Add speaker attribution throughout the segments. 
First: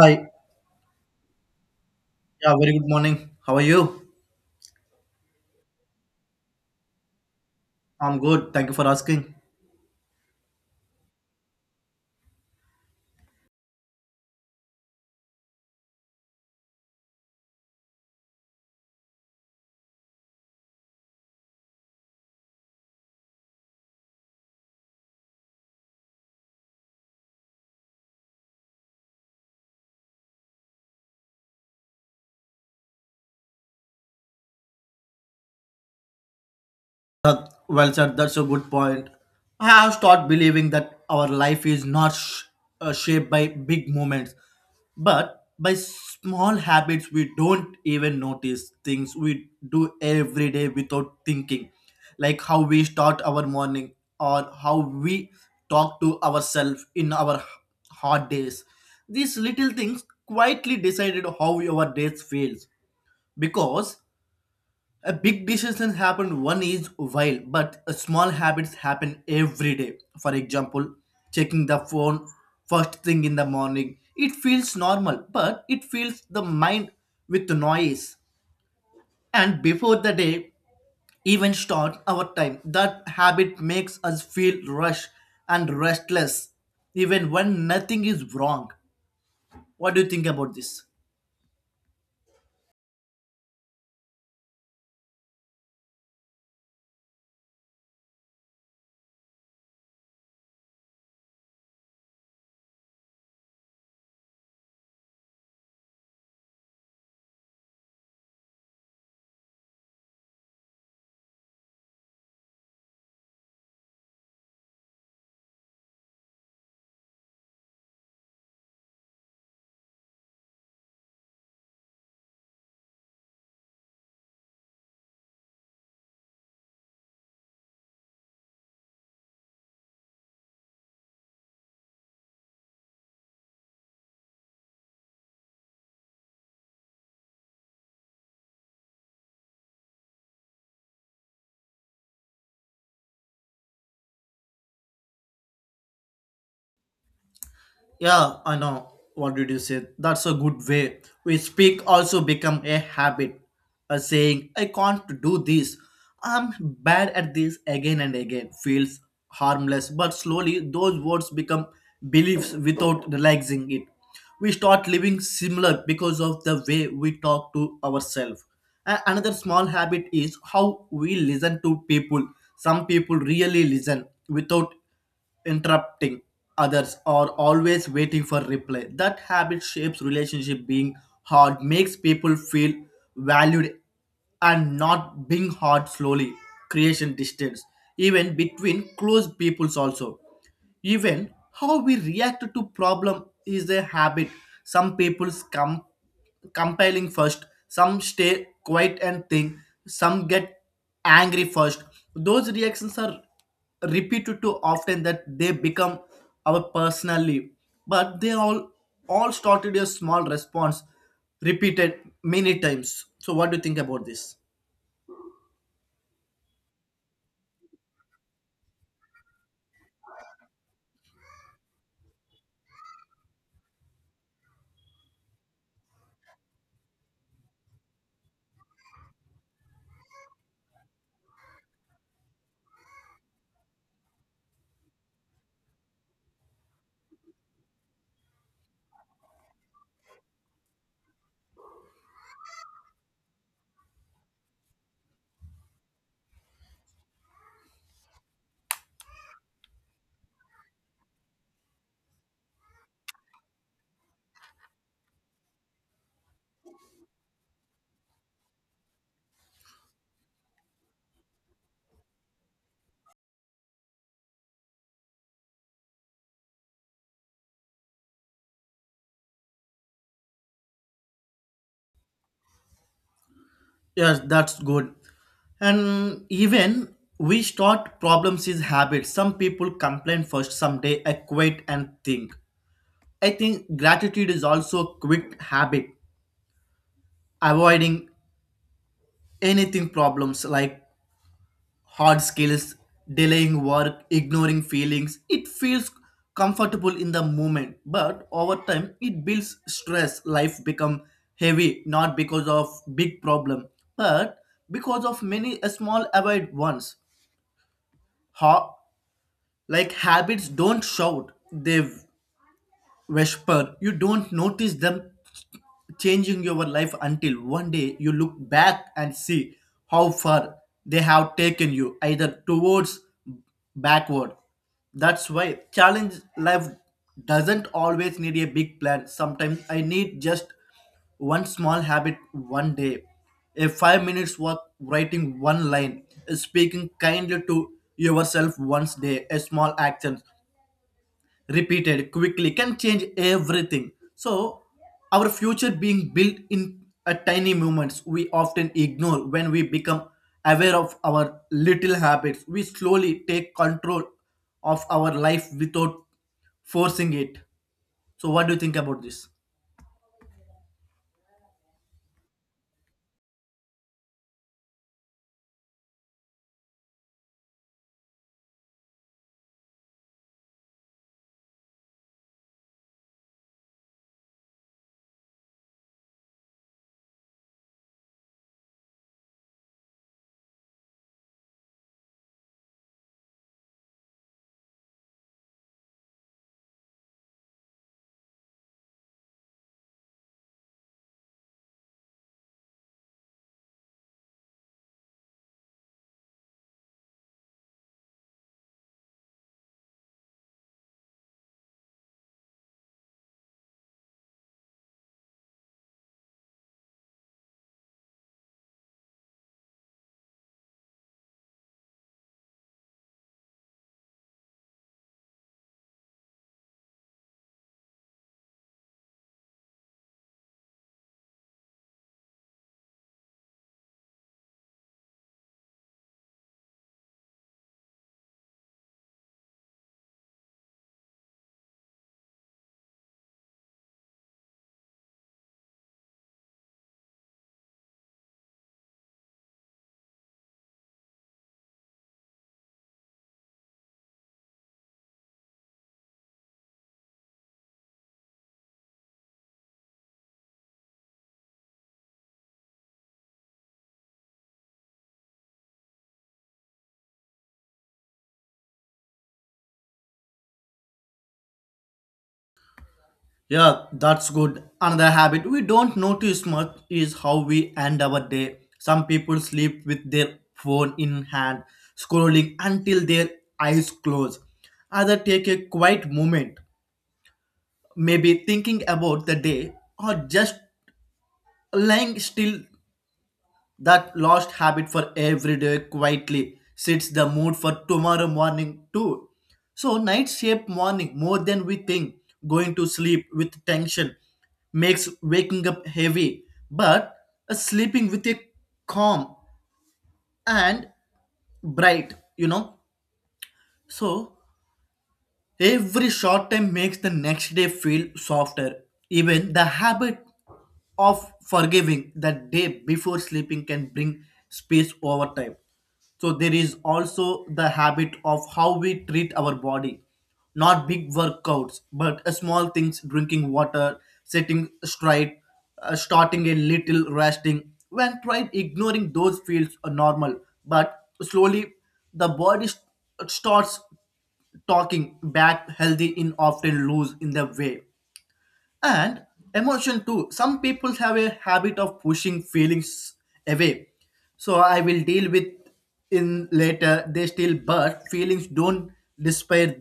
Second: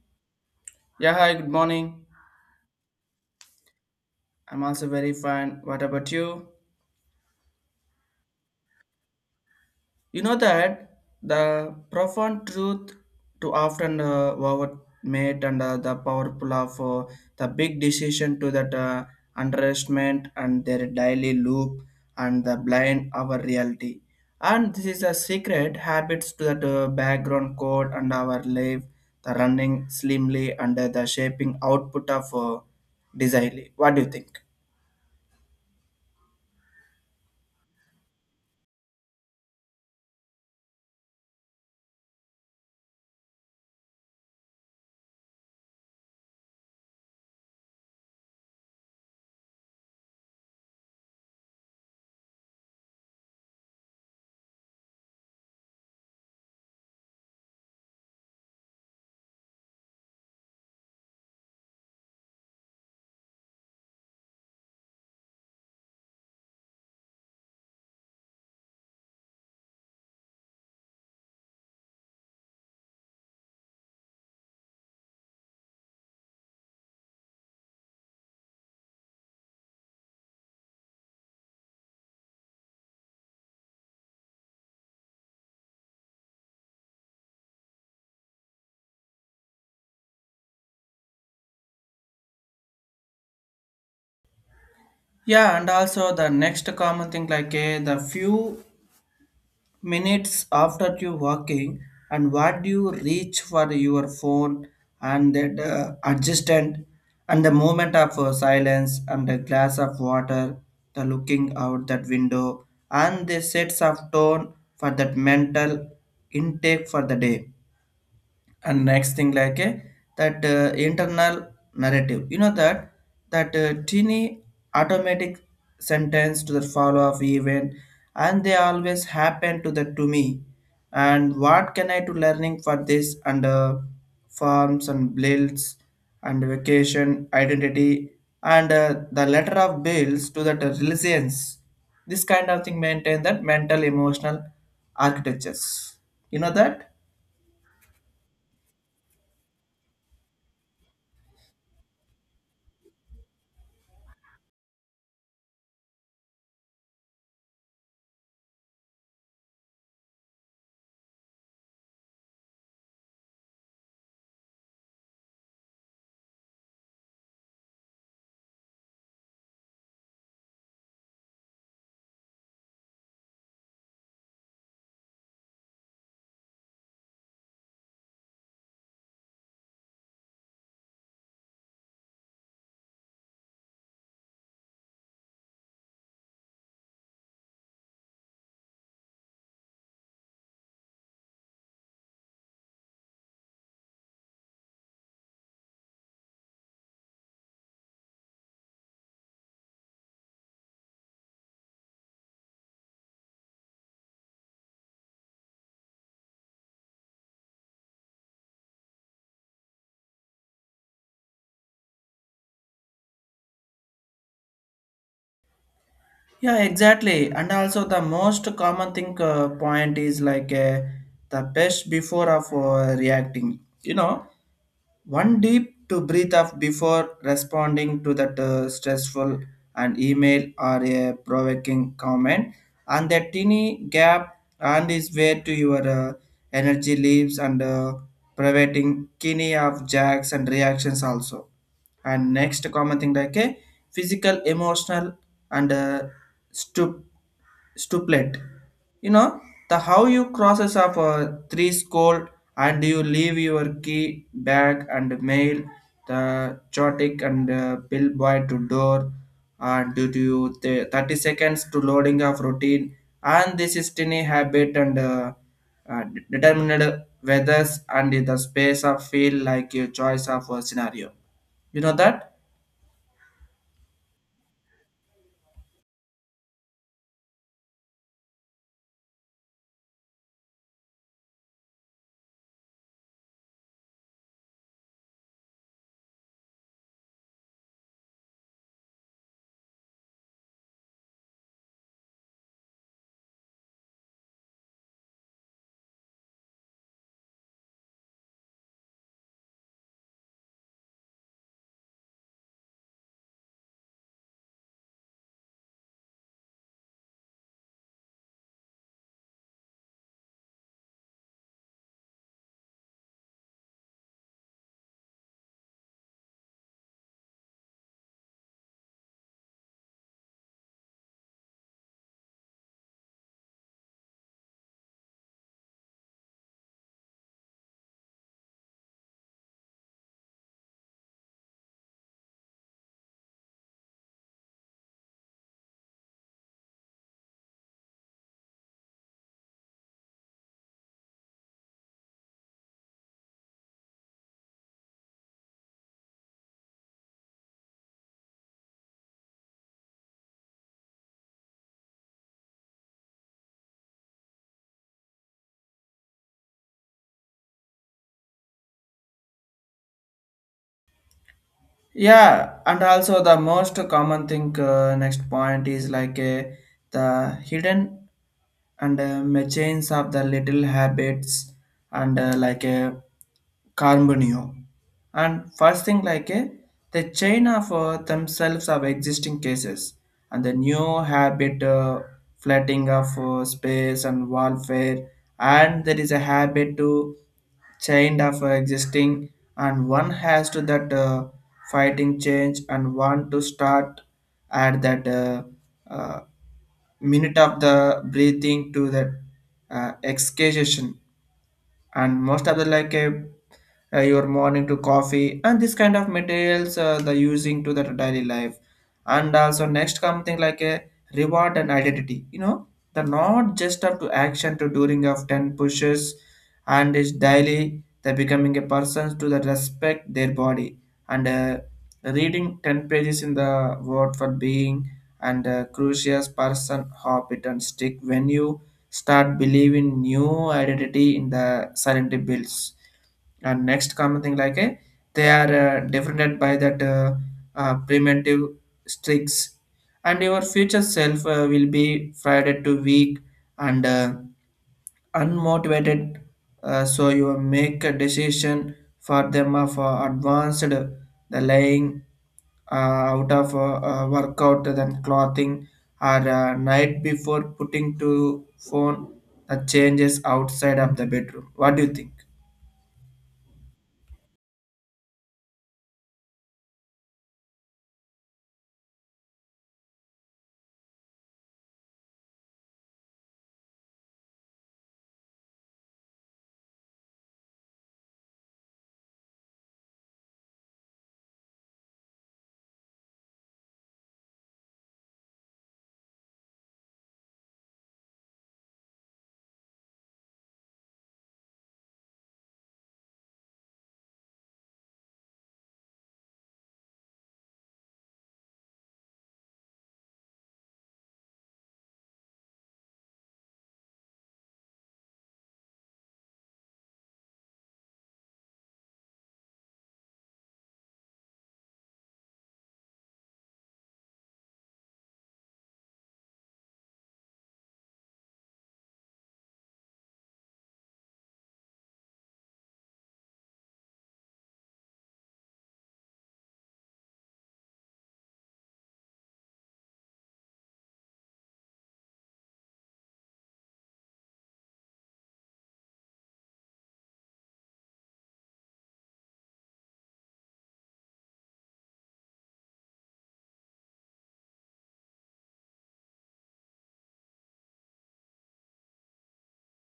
Speaker 1: Hi.
Speaker 2: Yeah, hi, good morning.
Speaker 1: Yeah, very good morning. How are you?
Speaker 2: I'm also very fine. What about you?
Speaker 1: I'm good. Thank you for asking.
Speaker 2: You know that the profound truth to often overmate and the powerful of the big decision to that underestimate and their daily loop and the blind our reality. And this is a secret habits to that background code and our life, the running slimly under the shaping output of desire. What do you think?
Speaker 1: That, well said. That's a good point. I have started believing that our life is not shaped by big moments, but by small habits we don't even notice. Things we do every day without thinking, like how we start our morning or how we talk to ourselves in our hard days. These little things quietly decided how our days feels. Because a big decision happen one each while, but a small habits happen every day. For example, checking the phone first thing in the morning. It feels normal, but it fills the mind with noise. And before the day even start our time, that habit makes us feel rush and restless, even when nothing is wrong. What do you think about this?
Speaker 2: Yeah, and also the next common thing like the few minutes after you walking and what do you reach for your phone and that adjustment and the moment of silence and the glass of water, the looking out that window and the sets of tone for that mental intake for the day and next thing like a that internal narrative, you know, that that teeny automatic sentence to the follow of event and they always happen to the to me and what can I do learning for this under farms and bills and vacation identity and the letter of bills to that resilience, this kind of thing maintain that mental emotional architectures, you know that.
Speaker 1: Yeah, I know. What did you say? That's a good way. We speak also become a habit. A saying, I can't do this. I'm bad at this again and again feels harmless, but slowly those words become beliefs without realizing it. We start living similar because of the way we talk to ourselves. Another small habit is how we listen to people. Some people really listen without interrupting others or always waiting for reply. That habit shapes relationship being hard, makes people feel valued and not being hard slowly, creation distance, even between close peoples also. Even how we react to problem is a habit. Some people's come compiling first, some stay quiet and think, some get angry first. Those reactions are repeated too often that they become our personality. But they all started a small response repeated many times. So what do you think about this?
Speaker 2: Yeah, exactly. And also the most common thing point is like the best before of reacting. You know, one deep to breathe up before responding to that stressful an email or a provoking comment, and that tiny gap and is where to your energy leaves and preventing kidney of jacks and reactions also. And next common thing like a physical, emotional, and stoop Stuplet. You know, the how you crosses of a three score and you leave your key bag and mail the chotic and bill boy to door and due to the 30 seconds to loading of routine and this is tiny habit and uh, determined weathers and the space of feel like your choice of a scenario. You know that?
Speaker 1: Yes, that's good. And even we start problems is habits. Some people complain first, someday I quit and think. I think gratitude is also a quick habit, avoiding anything problems like hard skills, delaying work, ignoring feelings. It feels comfortable in the moment, but over time it builds stress. Life become heavy not because of big problem, but because of many small avoid ones. Ha- like habits don't shout, they whisper. You don't notice them changing your life until one day you look back and see how far they have taken you, either towards backward. That's why challenge life doesn't always need a big plan. Sometimes I need just one small habit one day, a 5 minutes walk, writing one line, speaking kindly to yourself once day, a small action repeated quickly can change everything. So, our future being built in a tiny moments we often ignore when we become aware of our little habits. We slowly take control of our life without forcing it. So, what do you think about this?
Speaker 2: Yeah, and also the most common thing next point is like the hidden and machines of the little habits and like a carbonio. And first thing like the chain of themselves of existing cases and the new habit flooding of space and warfare and there is a habit to chained of existing and one has to that fighting change and want to start at that uh, minute of the breathing to that excavation and most of the like your morning to coffee and this kind of materials the using to the daily life, and also next something like a reward and identity, you know, the not just up to action to during of 10 pushes and is daily the becoming a person to the respect their body and reading 10 pages in the word for being and crucial person hop and stick venue start believing new identity in the silent bills. And next common thing like a they are defined by that primitive streaks and your future self will be fried to weak and unmotivated, so you make a decision for them of advanced the laying uh, out of workout than clothing or night before putting to phone, the changes outside of the bedroom. What do you think?
Speaker 1: Yeah, that's good. Another habit we don't notice much is how we end our day. Some people sleep with their phone in hand, scrolling until their eyes close. Others take a quiet moment, maybe thinking about the day or just lying still. That lost habit for every day quietly sets the mood for tomorrow morning too. So nights shape morning more than we think. Going to sleep with tension makes waking up heavy, but sleeping with a calm and bright, you know. So every short time makes the next day feel softer. Even the habit of forgiving the day before sleeping can bring space over time. So there is also the habit of how we treat our body. Not big workouts, but small things, drinking water, sitting straight, starting a little resting. When tried, ignoring those feels are normal, but slowly the body starts talking back healthy in often lose in the way and emotion too. Some people have a habit of pushing feelings away, so I will deal with in later they still, but feelings don't despair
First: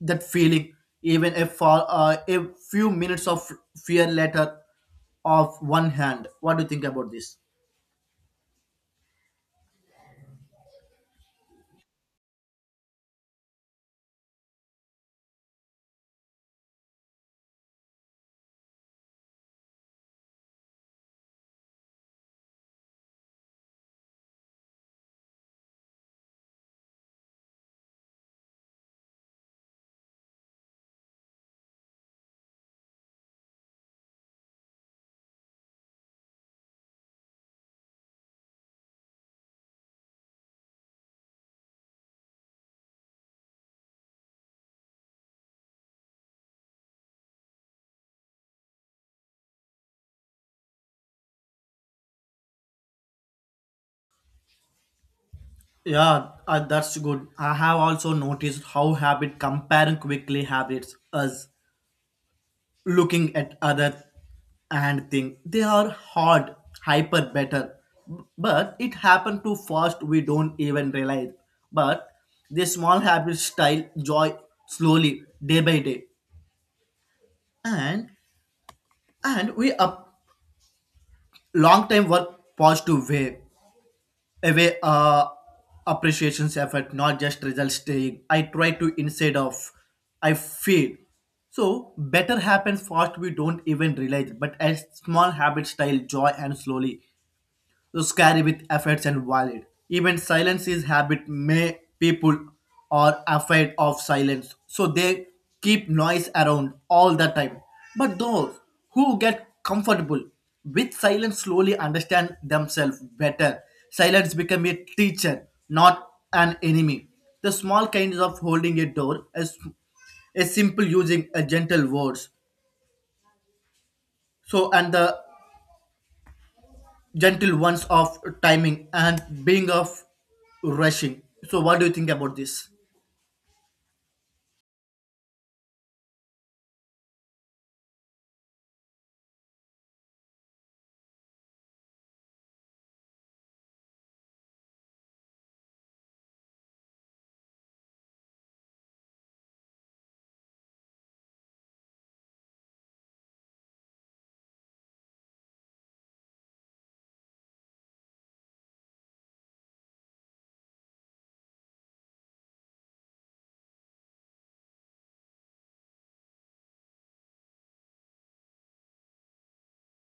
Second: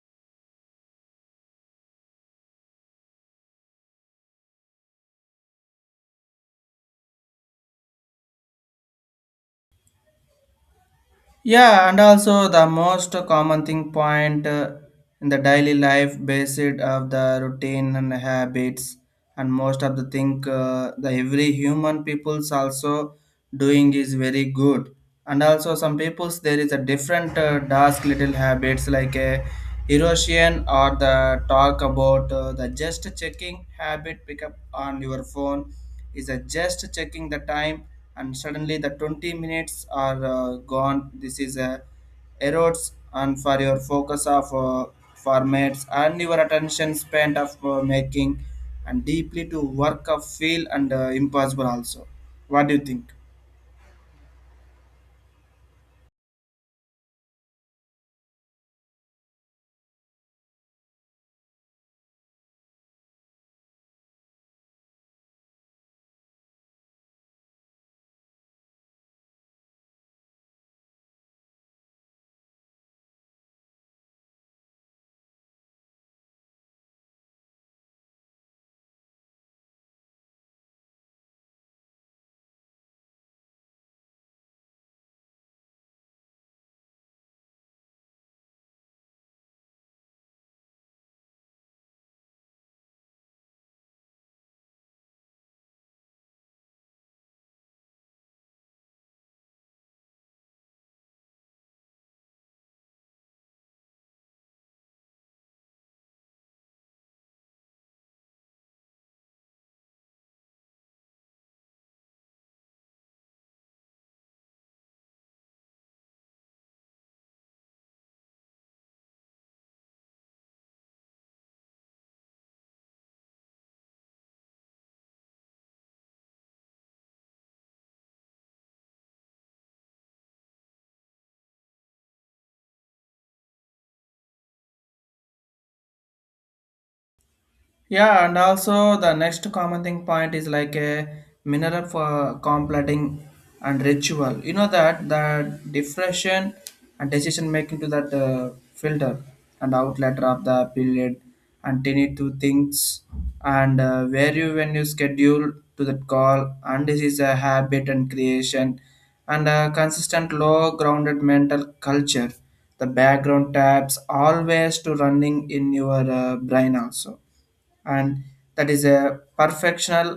Speaker 1: that feeling, even if for a few minutes of fear later of one hand. What do you think about this?
Speaker 2: Yeah, and also the most common thing point in the daily life based of the routine and habits, and most of the thing the every human people's also doing is very good. And also some people's there is a different task little habits like a erosion or the talk about the just checking habit pick up on your phone is a just checking the time and suddenly the 20 minutes are gone. This is a erodes and for your focus of formats and your attention span of making and deeply to work of feel and impossible also. What do you think?
Speaker 1: Yeah, that's good. I have also noticed how habit comparing quickly habits us looking at other and think they are hard, hyper better, but it happened too fast, we don't even realize, but the small habits style joy slowly day by day, and and we up long time work positive way away, appreciations effort, not just result staying. I try to instead of I feel. So better happens fast we don't even realize, but as small habits style joy and slowly scary with efforts and valid. Even silence is habit. May people are afraid of silence, so they keep noise around all the time. But those who get comfortable with silence slowly understand themselves better. Silence become a teacher, not an enemy. The small kinds of holding a door, a simple using a gentle words. So and the gentle ones of timing and being of rushing. So what do you think about this?
Speaker 2: Yeah, and also the next common thing point is like a mineral for completing and ritual. You know that the depression and decision making to that filter and outlet of the period and tiny two things and where you when you schedule to that call, and this is a habit and creation and a consistent low grounded mental culture. The background tabs always to running in your brain also, and that is a perfectional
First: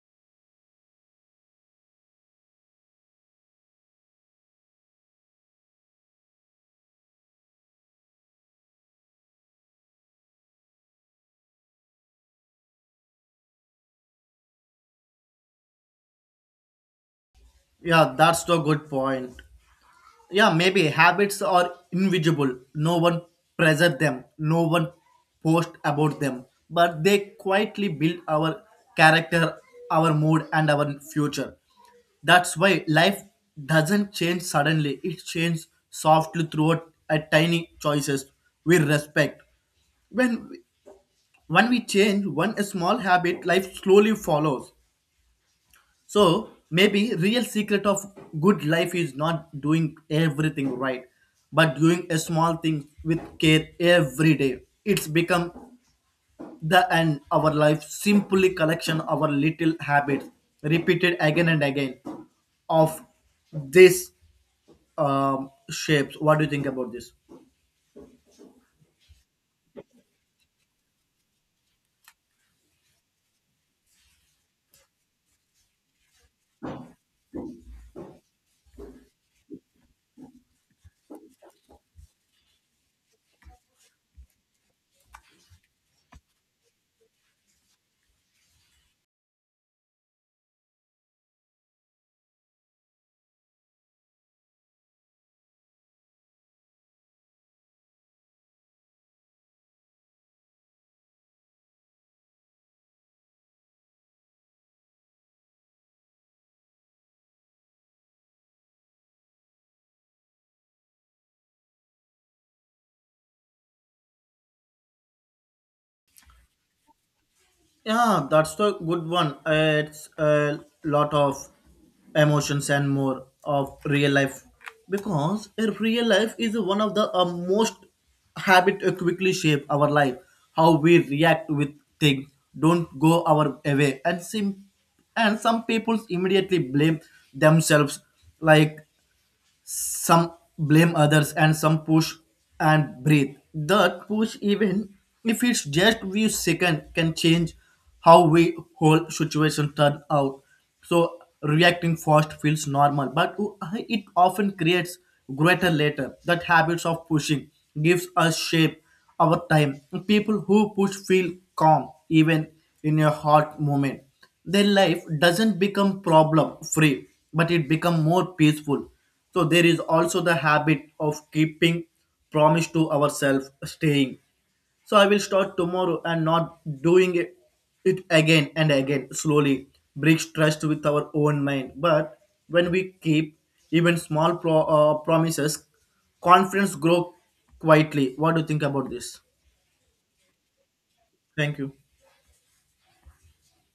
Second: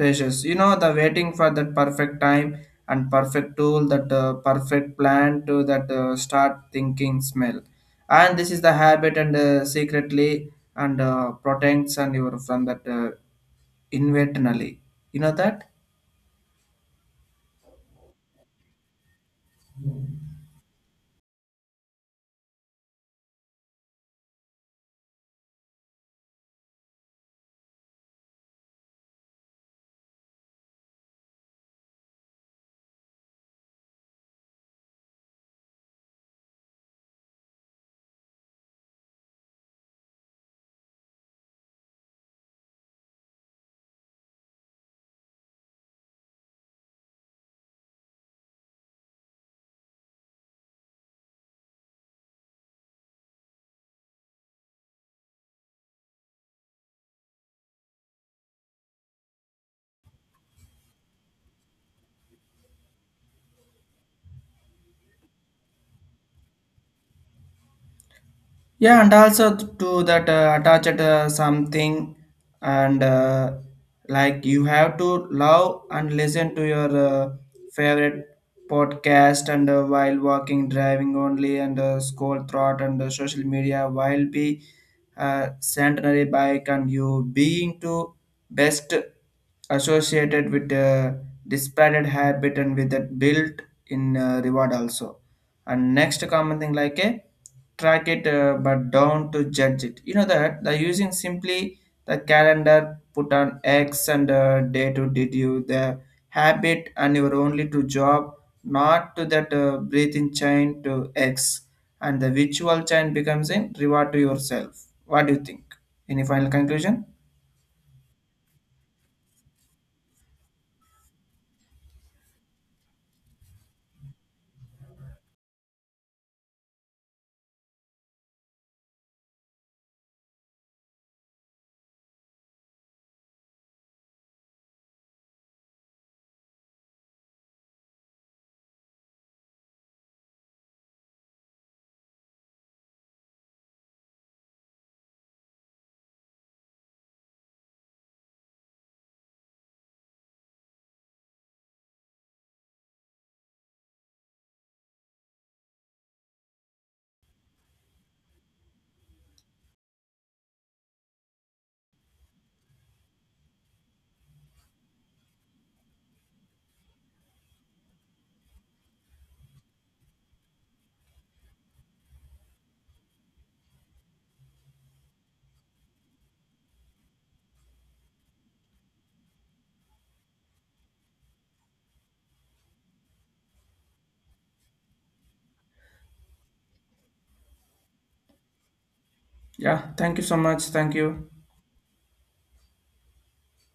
Speaker 2: patience, you know, the waiting for that perfect time and perfect tool, that perfect plan to that start thinking smell, and this is the habit and secretly and protects and you are from that internally, you know that.
Speaker 1: Yeah, that's the good point. Yeah, maybe habits are invisible, no one pressure them, no one post about them, but they quietly build our character, our mood and our future. That's why life doesn't change suddenly, it changes softly throughout a tiny choices we respect. when When we change one small habit, life slowly follows. So maybe real secret of good life is not doing everything right, but doing a small thing with care every day. It's become the end our life simply collection our little habits repeated again and again of this shapes. What do you think about this?
Speaker 2: Yeah, and also to that attached something, and like you have to love and listen to your favorite podcast and while walking, driving only, and scroll throughout and social media while be centenary bike and you being to best associated with disparate habit and with that built in reward also. And next common thing like a track it but don't to judge it, you know, that the using simply the calendar put on X and day to did you the habit and your only to job, not to that breathing chain to X, and the virtual chain becomes a reward to yourself. What do you think? Any final conclusion?
Speaker 1: Yeah, that's the good one. It's a lot of emotions and more of real life, because a real life is one of the most habit quickly shape our life. How we react with things don't go our way, and and some people immediately blame themselves, like some blame others and some push and breathe. That push, even if it's just few seconds, can change how we whole situation turn out. So reacting fast feels normal, but it often creates greater later. That habits of pushing gives us shape our time. People who push feel calm even in a hard moment. Their life doesn't become problem free, but it become more peaceful. So there is also the habit of keeping promise to ourselves, staying. So I will start tomorrow and not doing it again and again slowly breaks trust with our own mind. But when we keep even small promises, confidence grow quietly. What do you think about this?
Speaker 2: Yeah, thank you so much. Thank you.
Speaker 1: Thank you.